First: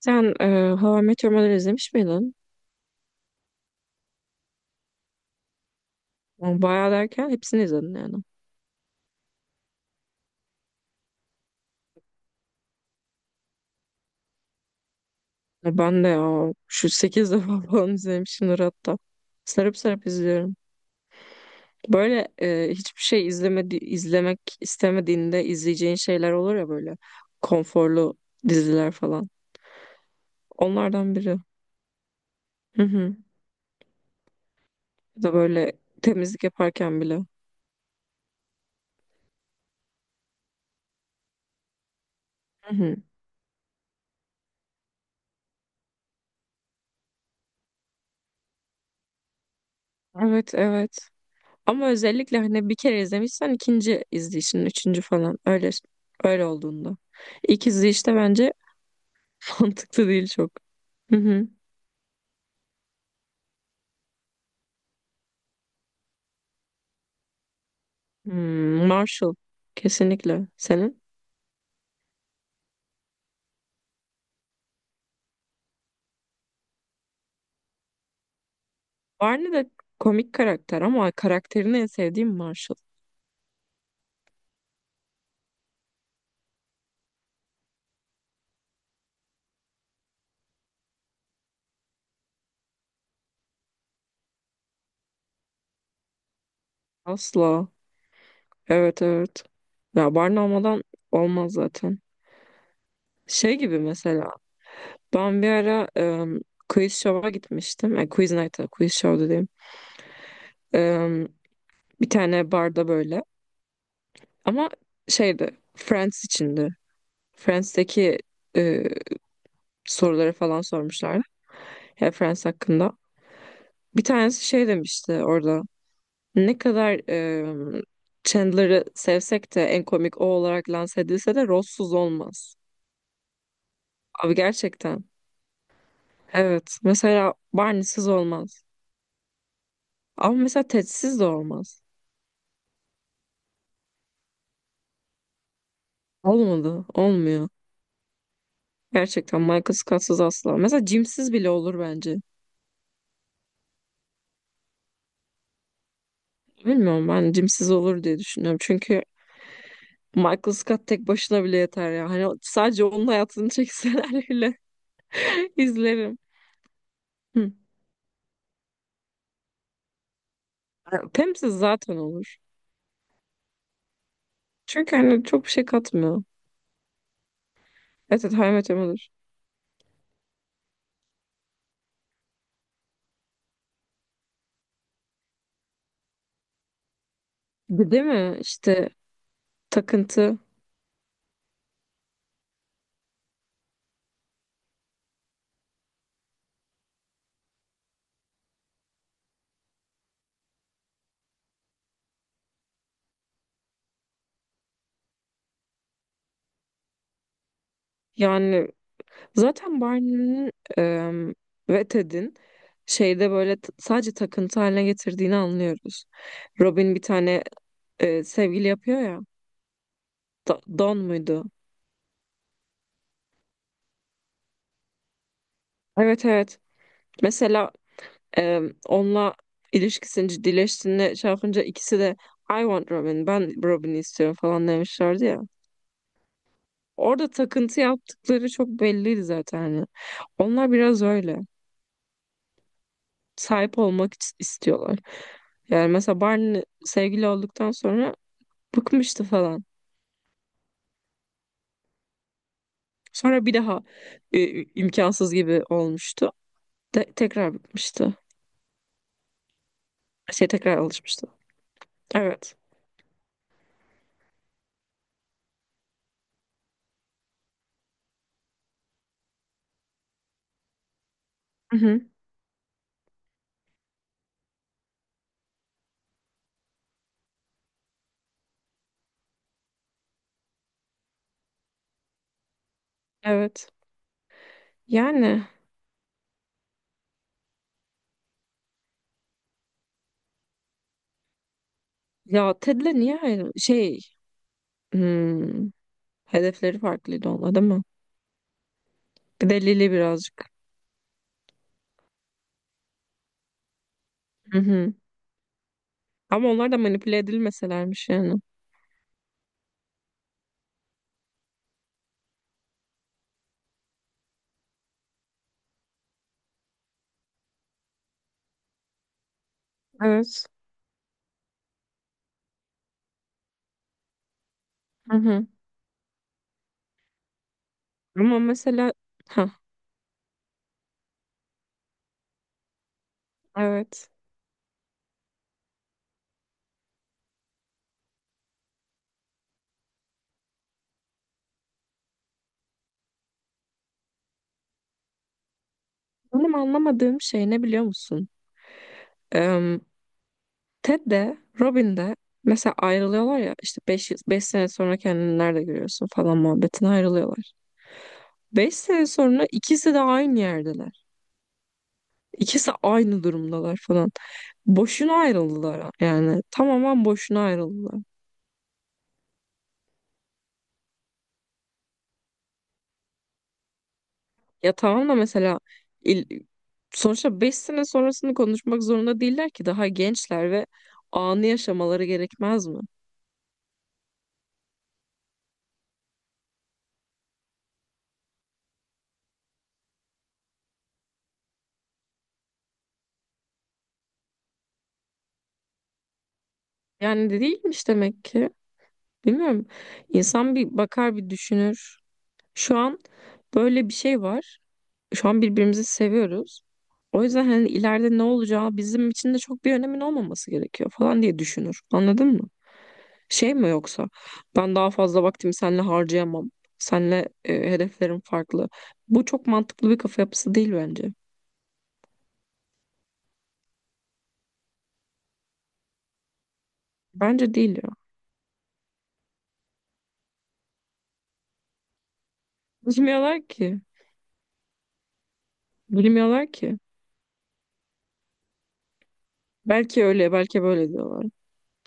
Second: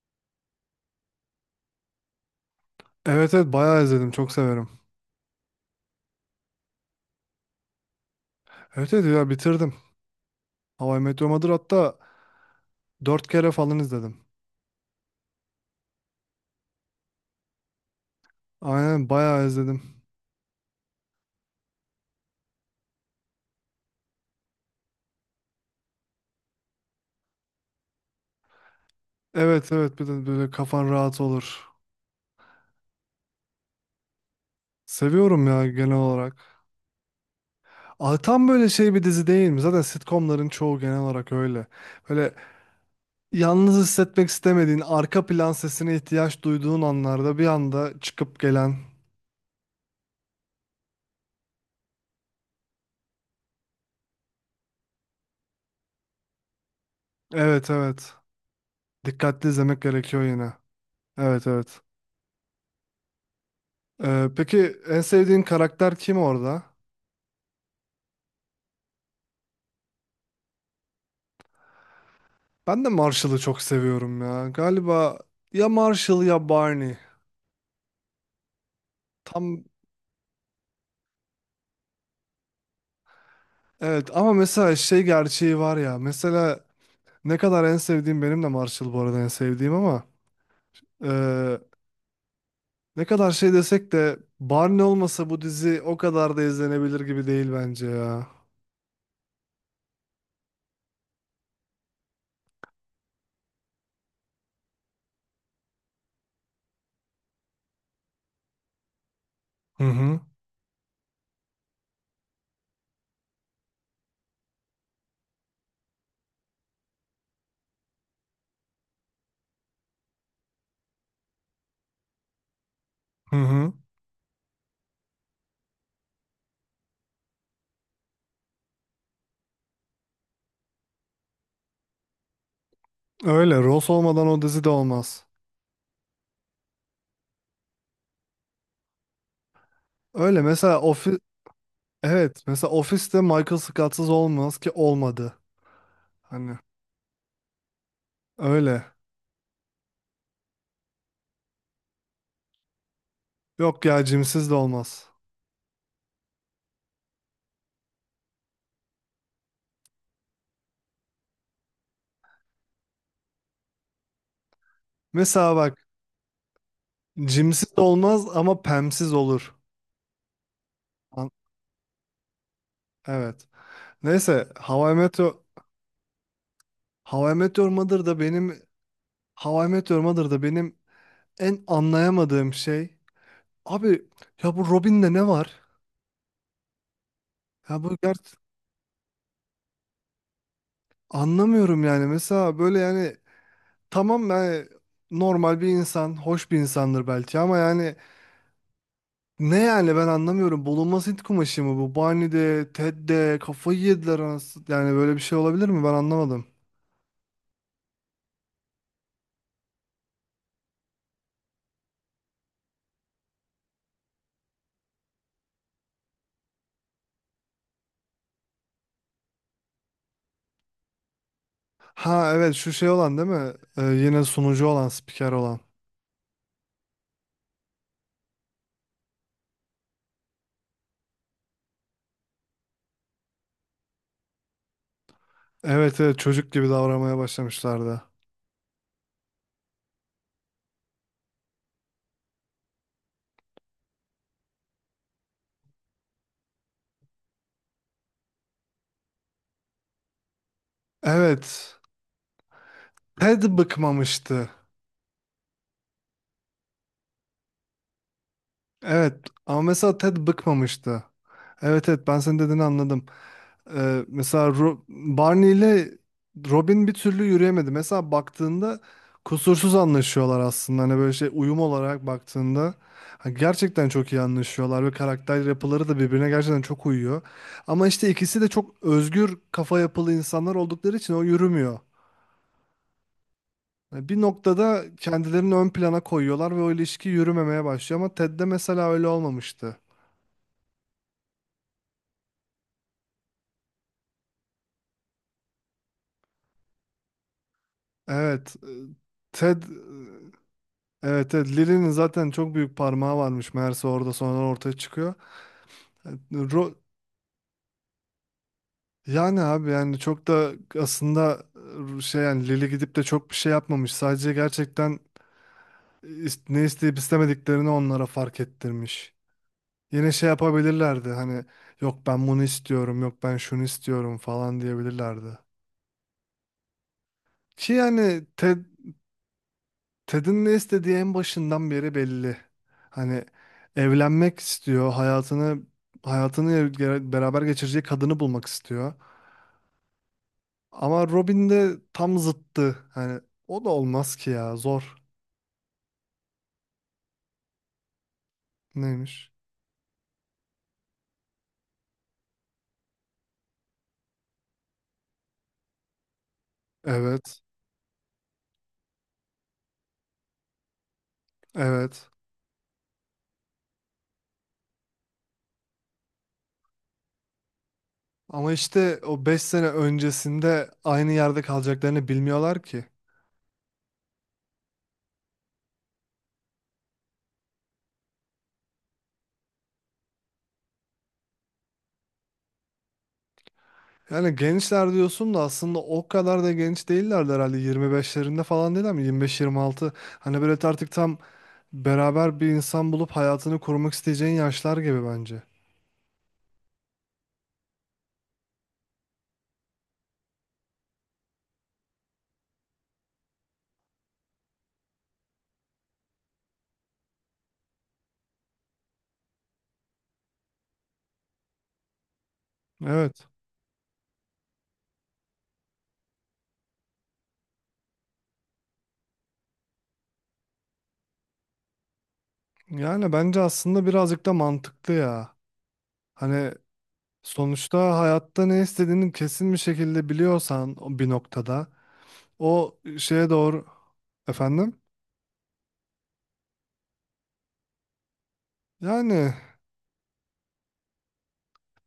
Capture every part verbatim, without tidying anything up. Sen e, How I Met Your Mother'ı izlemiş miydin? Evet evet bayağı izledim. Çok severim. Yani bayağı derken hepsini izledin yani. Evet evet ya bitirdim. How I Met Your Mother hatta dört kere falan izledim. Ya ben de ya şu sekiz defa falan izlemişimdir hatta. Aynen bayağı Sarıp izledim. sarıp izliyorum. Böyle e, hiçbir şey izlemedi, izlemek istemediğinde izleyeceğin şeyler olur ya, böyle konforlu diziler falan. Evet evet bir de böyle kafan Onlardan rahat biri. olur. Hı hı. Ya da Seviyorum ya böyle genel temizlik olarak. yaparken bile. Aa, tam böyle şey bir dizi değil mi? Zaten sitcomların çoğu genel olarak öyle. Böyle Hı hı. yalnız hissetmek istemediğin, arka plan sesine ihtiyaç duyduğun anlarda bir anda çıkıp gelen. Evet evet. Ama özellikle hani bir kere izlemişsen ikinci izleyişin, üçüncü falan öyle öyle olduğunda. İlk Evet evet. izleyişte bence Dikkatli izlemek mantıklı gerekiyor değil çok. yine. Hı Evet hı. evet. Ee, peki en sevdiğin karakter kim orada? Hmm, Marshall kesinlikle. Senin? Ben de Marshall'ı çok seviyorum ya. Galiba ya Marshall ya Barney. Barney Tam de komik karakter ama karakterini en sevdiğim Marshall. evet ama mesela şey gerçeği var ya. Mesela ne kadar en sevdiğim benim de Marshall bu arada en sevdiğim ama eee, ne kadar şey desek de Barney olmasa bu dizi o kadar da izlenebilir gibi değil Asla. bence ya. Evet evet. Ya Barney olmadan olmaz zaten. Şey gibi, mesela ben bir ara em, quiz show'a gitmiştim. E, quiz night'a, quiz show dediğim. Hı hı. Em, bir tane barda böyle. Ama şeydi, Friends içindi. Friends'teki e, soruları falan sormuşlardı. Ya Friends hakkında. Hı hı. Bir tanesi şey demişti orada. Ne kadar e, Chandler'ı sevsek de en komik o olarak lanse edilse de Ross'suz olmaz. Öyle Ross olmadan Abi o dizi de gerçekten. olmaz. Evet. Mesela Barney'siz olmaz. Ama Öyle mesela mesela ofis Ted'siz de olmaz. evet, mesela Office'te Michael Scott'sız olmaz ki olmadı. Hani Olmadı. Olmuyor. öyle. Gerçekten Michael Scott'sız asla. Mesela Jim'siz bile olur bence. Yok ya Jim'siz de olmaz. Bilmiyorum, ben Jim'siz olur diye düşünüyorum. Çünkü Michael Scott tek başına bile yeter ya. Hani sadece onun hayatını çekseler bile Mesela bak izlerim. Hı. cimsiz olmaz ama pemsiz olur. E, An- Pam'siz zaten olur. Evet. Neyse How I Çünkü Met hani Your, çok bir şey katmıyor. How I Met Your Mother da Evet evet, How I benim Met Your Mother. How I Met Your Mother da benim en anlayamadığım şey. Abi ya bu Robin'de ne var? Ya Bir, bu değil gert mi? İşte takıntı. anlamıyorum yani. Mesela böyle yani tamam yani normal bir insan, hoş bir insandır belki ama yani ne yani ben anlamıyorum. Bulunmaz Hint kumaşı mı bu? Barney'de, Ted'de kafayı yediler anasını. Yani böyle bir şey olabilir mi? Ben anlamadım. Yani zaten Barney'nin em, ve Ted'in şeyde böyle t- sadece takıntı haline getirdiğini anlıyoruz. Robin bir tane e, sevgili yapıyor ya. Da- Don muydu? Ha evet, şu şey olan değil mi? Ee, yine sunucu olan, spiker olan. Evet evet. Mesela Ee, onunla ilişkisini ciddileştiğinde şey yapınca ikisi de I want Robin, ben Robin'i istiyorum falan demişlerdi ya. Evet evet çocuk gibi davranmaya Orada takıntı başlamışlardı. yaptıkları çok belliydi zaten, hani. Onlar biraz öyle. Sahip olmak is- istiyorlar. Yani mesela Barney sevgili olduktan sonra bıkmıştı falan. Evet. Ted Sonra bir daha bıkmamıştı. e, imkansız gibi olmuştu. De- tekrar bıkmıştı. Evet ama mesela Ted Şey tekrar bıkmamıştı. alışmıştı. Evet evet ben senin Evet. dediğini anladım. Ee, mesela Ro- Barney ile Robin bir türlü yürüyemedi. Mesela baktığında kusursuz anlaşıyorlar aslında. Hani böyle şey uyum Hı hı. olarak baktığında ha, gerçekten çok iyi anlaşıyorlar ve karakter yapıları da birbirine gerçekten çok uyuyor. Ama işte ikisi de çok özgür kafa yapılı insanlar oldukları için o yürümüyor. Evet. Yani bir noktada Yani kendilerini ön plana koyuyorlar ve o ilişki yürümemeye başlıyor ama Ted'de mesela öyle olmamıştı. ya Ted'le niye ayrı şey, hmm, hedefleri farklıydı onlar, değil mi? Evet, e, Bir Ted de Lili birazcık. Evet, evet Lili'nin zaten çok büyük parmağı varmış meğerse orada sonradan Hı ortaya hı. çıkıyor. Ama onlar Ro- da manipüle edilmeselermiş yani. Yani abi, yani çok da aslında e, şey, yani Lili gidip de çok bir şey yapmamış. Sadece gerçekten e, is- ne isteyip istemediklerini onlara fark ettirmiş. Yine şey Evet. yapabilirlerdi, hani yok ben bunu istiyorum, yok ben şunu istiyorum falan Hı diyebilirlerdi. hı. Ki yani Ama Ted mesela ha. Ted'in ne istediği en başından beri belli. Hani Evet. evlenmek istiyor, hayatını hayatını ge- beraber geçireceği kadını bulmak istiyor. Ama Robin de tam zıttı. Hani o da olmaz ki ya, zor. Benim anlamadığım şey ne biliyor musun? Neymiş? Em, Ted de Robin de mesela ayrılıyorlar ya, işte beş beş sene sonra kendini nerede görüyorsun falan muhabbetine Evet, ayrılıyorlar. Beş sene sonra ikisi de aynı yerdeler. evet. İkisi aynı durumdalar falan. Boşuna ayrıldılar yani. Tamamen boşuna ayrıldılar. Ama işte o beş sene öncesinde aynı yerde kalacaklarını bilmiyorlar ki. Ya tamam da mesela il- sonuçta beş sene sonrasını konuşmak zorunda değiller ki, daha gençler ve anı yaşamaları gerekmez mi? Yani gençler diyorsun da aslında o kadar da genç değillerdi herhalde, yirmi beşlerinde falan değil mi? yirmi beş yirmi altı, hani böyle artık tam beraber bir insan bulup hayatını kurmak isteyeceğin yaşlar gibi bence. Yani de değilmiş demek ki. Bilmiyorum. İnsan bir bakar, bir düşünür. Şu an böyle bir şey var. Şu an birbirimizi seviyoruz. O yüzden hani ileride ne olacağı bizim için de çok bir önemin olmaması gerekiyor falan diye düşünür. Anladın mı? Evet. Şey mi, yoksa ben daha fazla vaktimi seninle harcayamam. Seninle e, hedeflerim farklı. Bu çok mantıklı bir kafa yapısı değil bence. Yani bence aslında birazcık da mantıklı ya. Hani Bence değil ya. sonuçta hayatta ne istediğini kesin bir şekilde biliyorsan o bir noktada o şeye Bilmiyorlar doğru ki. efendim. Bilmiyorlar ki. Yani Belki öyle, belki böyle diyorlar.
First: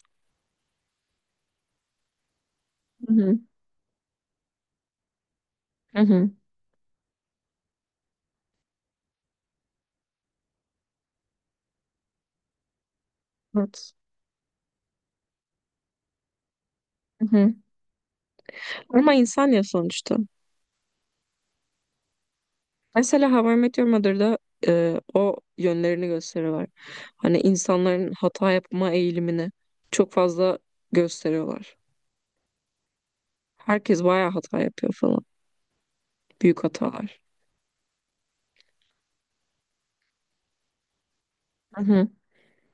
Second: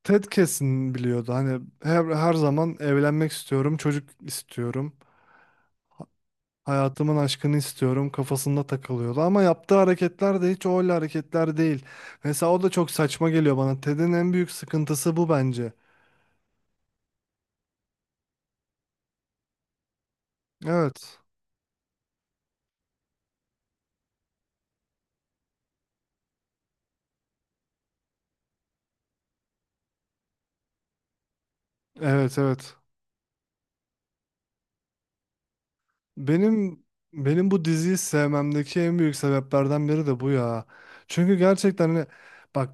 Ted kesin biliyordu. Hani her, her zaman Hı evlenmek hı. istiyorum, çocuk istiyorum. Hı hı. Hayatımın aşkını istiyorum kafasında takılıyordu ama yaptığı hareketler de hiç öyle hareketler değil. Mesela o da çok saçma geliyor bana. Evet. Ted'in en büyük sıkıntısı bu bence. Hı hı. Ama insan ya sonuçta. Evet. Mesela How I Met Your Mother'da e, o yönlerini gösteriyorlar. Hani insanların hata yapma eğilimini çok fazla gösteriyorlar. Evet, evet. Herkes bayağı hata yapıyor falan. Büyük Benim hatalar. benim bu diziyi sevmemdeki en büyük sebeplerden biri de bu ya. Çünkü Hı gerçekten, hani hı. bak,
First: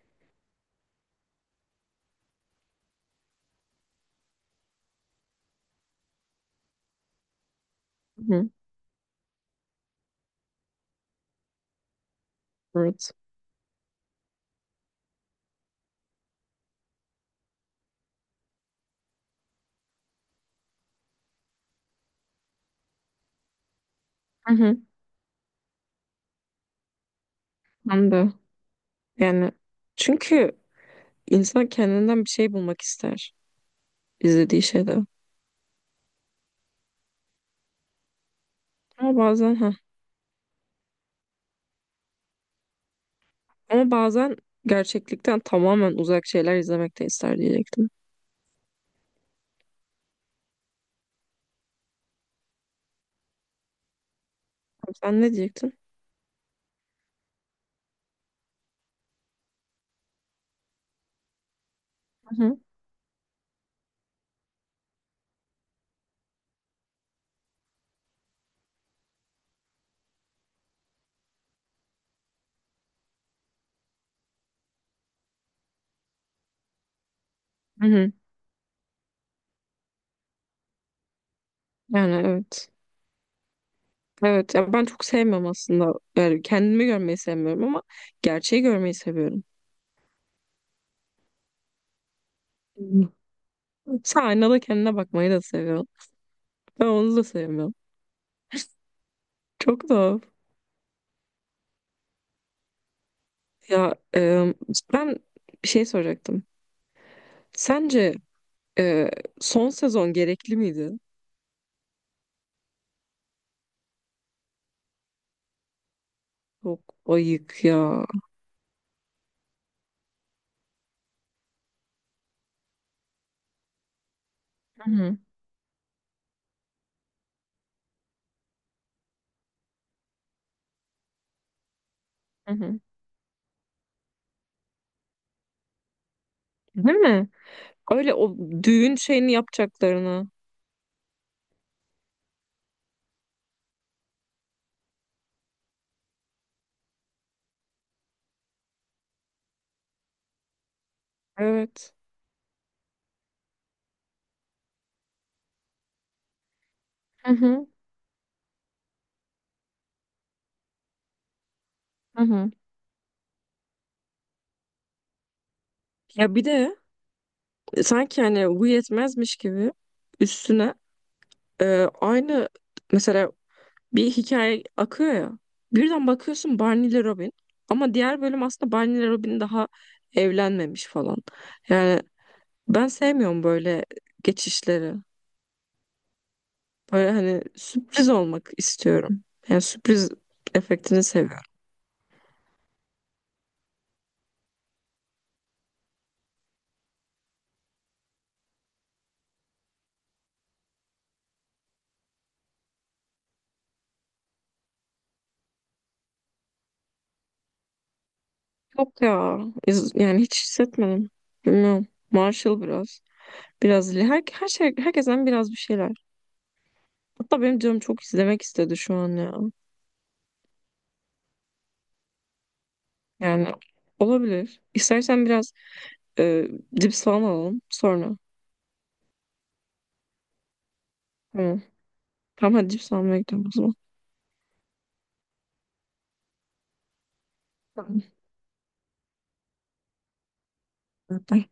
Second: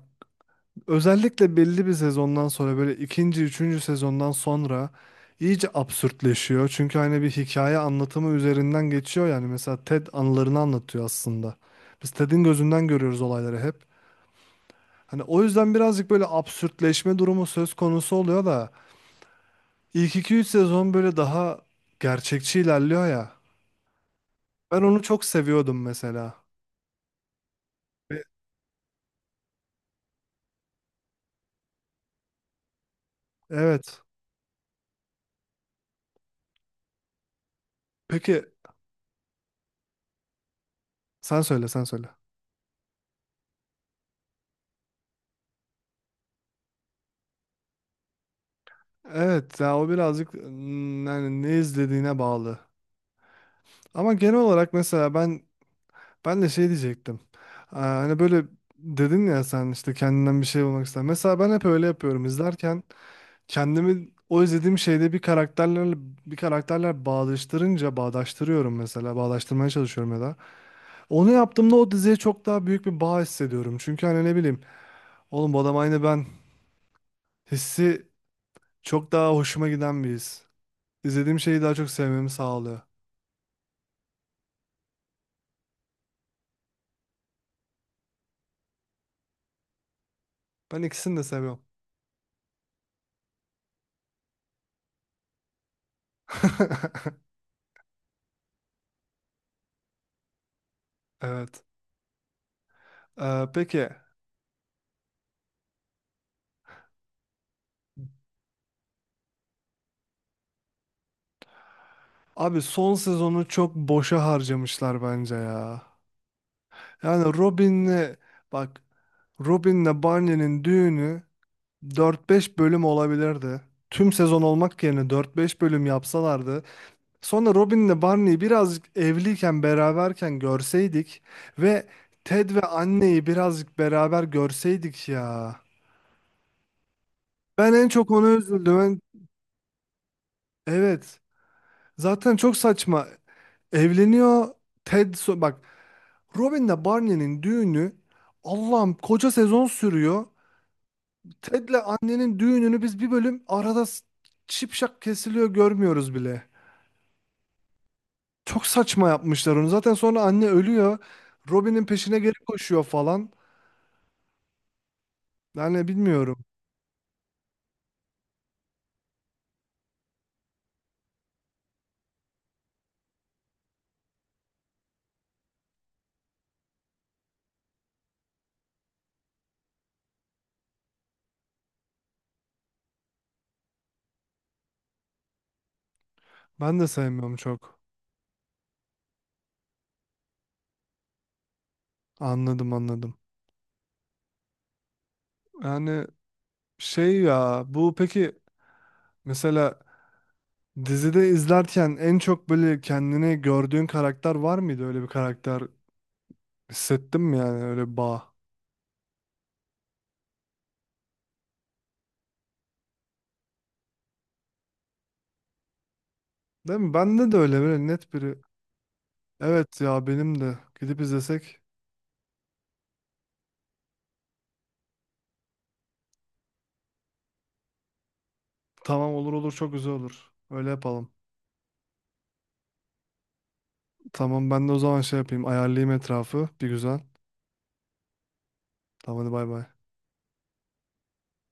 özellikle belli bir sezondan sonra, böyle ikinci, üçüncü sezondan sonra iyice absürtleşiyor. Çünkü hani bir hikaye Hı anlatımı hı. üzerinden geçiyor yani. Mesela Ted anılarını anlatıyor aslında. Biz Ted'in gözünden Evet. görüyoruz olayları hep. Hani o yüzden birazcık böyle absürtleşme durumu söz konusu oluyor da ilk iki üç sezon böyle daha gerçekçi ilerliyor ya. Hı hı. Ben onu çok seviyordum mesela. Ben Ve- de. Yani çünkü insan kendinden bir şey bulmak ister Evet. izlediği şeyde. Peki Ama bazen ha. sen söyle, sen söyle. Ama bazen gerçeklikten tamamen uzak şeyler izlemek de ister diyecektim. Evet ya, o birazcık mm, yani ne izlediğine bağlı. Ama genel olarak mesela Sen ne ben diyecektin? ben de şey diyecektim. Aa, hani böyle dedin ya, sen işte kendinden bir şey bulmak ister. Mesela ben hep öyle yapıyorum. Hı hı. İzlerken kendimi o izlediğim şeyde bir karakterlerle bir karakterler bağdaştırınca bağdaştırıyorum mesela. Bağdaştırmaya çalışıyorum ya da. Onu yaptığımda o diziye çok daha büyük bir bağ hissediyorum. Çünkü hani ne bileyim, oğlum bu adam aynı ben Hı hissi hı. çok daha hoşuma giden bir his. İzlediğim şeyi daha çok Yani sevmemi evet. sağlıyor. Evet. Ya ben çok sevmiyorum aslında. Yani kendimi görmeyi sevmiyorum ama gerçeği görmeyi seviyorum. Ben ikisini de seviyorum. Hı. Sen aynada kendine bakmayı da seviyorsun. Ben onu da sevmiyorum. Çok da. Evet. Ee, peki. Ya e, ben bir şey soracaktım. Sence Ee, son sezon gerekli miydi? Abi son sezonu çok boşa harcamışlar bence ya. Çok Yani ayık ya. Robin'le bak, Robin'le Barney'nin düğünü dört beş bölüm olabilirdi. Tüm sezon olmak Hı yerine hı. dört beş bölüm yapsalardı. Sonra Robin'le Barney'i birazcık evliyken beraberken görseydik ve Ted Hı ve hı. anneyi birazcık beraber görseydik ya. Değil mi? Ben en çok Öyle ona o üzüldüm. düğün Ben- şeyini yapacaklarını. Evet. Zaten çok saçma. Evleniyor Ted so- bak, Robin'le Barney'nin düğünü, Allah'ım, koca sezon sürüyor. Ted'le Evet. annenin düğününü biz bir bölüm arada s- şipşak kesiliyor, görmüyoruz bile. Hı hı. Çok saçma yapmışlar onu. Zaten sonra anne ölüyor. Robin'in peşine Hı geri hı. koşuyor falan. Yani Ya bilmiyorum. bir de sanki hani bu yetmezmiş gibi üstüne e, aynı mesela bir hikaye akıyor ya. Birden bakıyorsun Barney ile Robin, ama diğer bölüm aslında Barney ile Robin daha evlenmemiş falan. Yani ben sevmiyorum böyle geçişleri. Ben de Böyle sevmiyorum hani çok. sürpriz olmak istiyorum. Yani sürpriz efektini seviyorum. Anladım, anladım. Yani şey ya, bu peki mesela dizide izlerken en çok böyle kendini gördüğün karakter var mıydı, öyle bir karakter? Hissettim yani öyle bir bağ. Yok ya. iz- Yani hiç hissetmedim. Bilmiyorum. Marshall biraz. Biraz Lee. her, her şey, herkesten biraz bir şeyler. Değil mi? Bende de Hatta öyle, benim canım böyle çok net biri. izlemek istedi şu an ya. Evet ya, benim de. Gidip izlesek. Yani olabilir. İstersen biraz e, cips falan alalım sonra. Tamam, olur olur, çok güzel olur. Öyle yapalım. Tamam. Tamam hadi cips almaya gidelim o zaman. Tamam, ben de o zaman şey yapayım. Ayarlayayım etrafı. Bir güzel. Tamam. Tamam, hadi bay bay. Bye.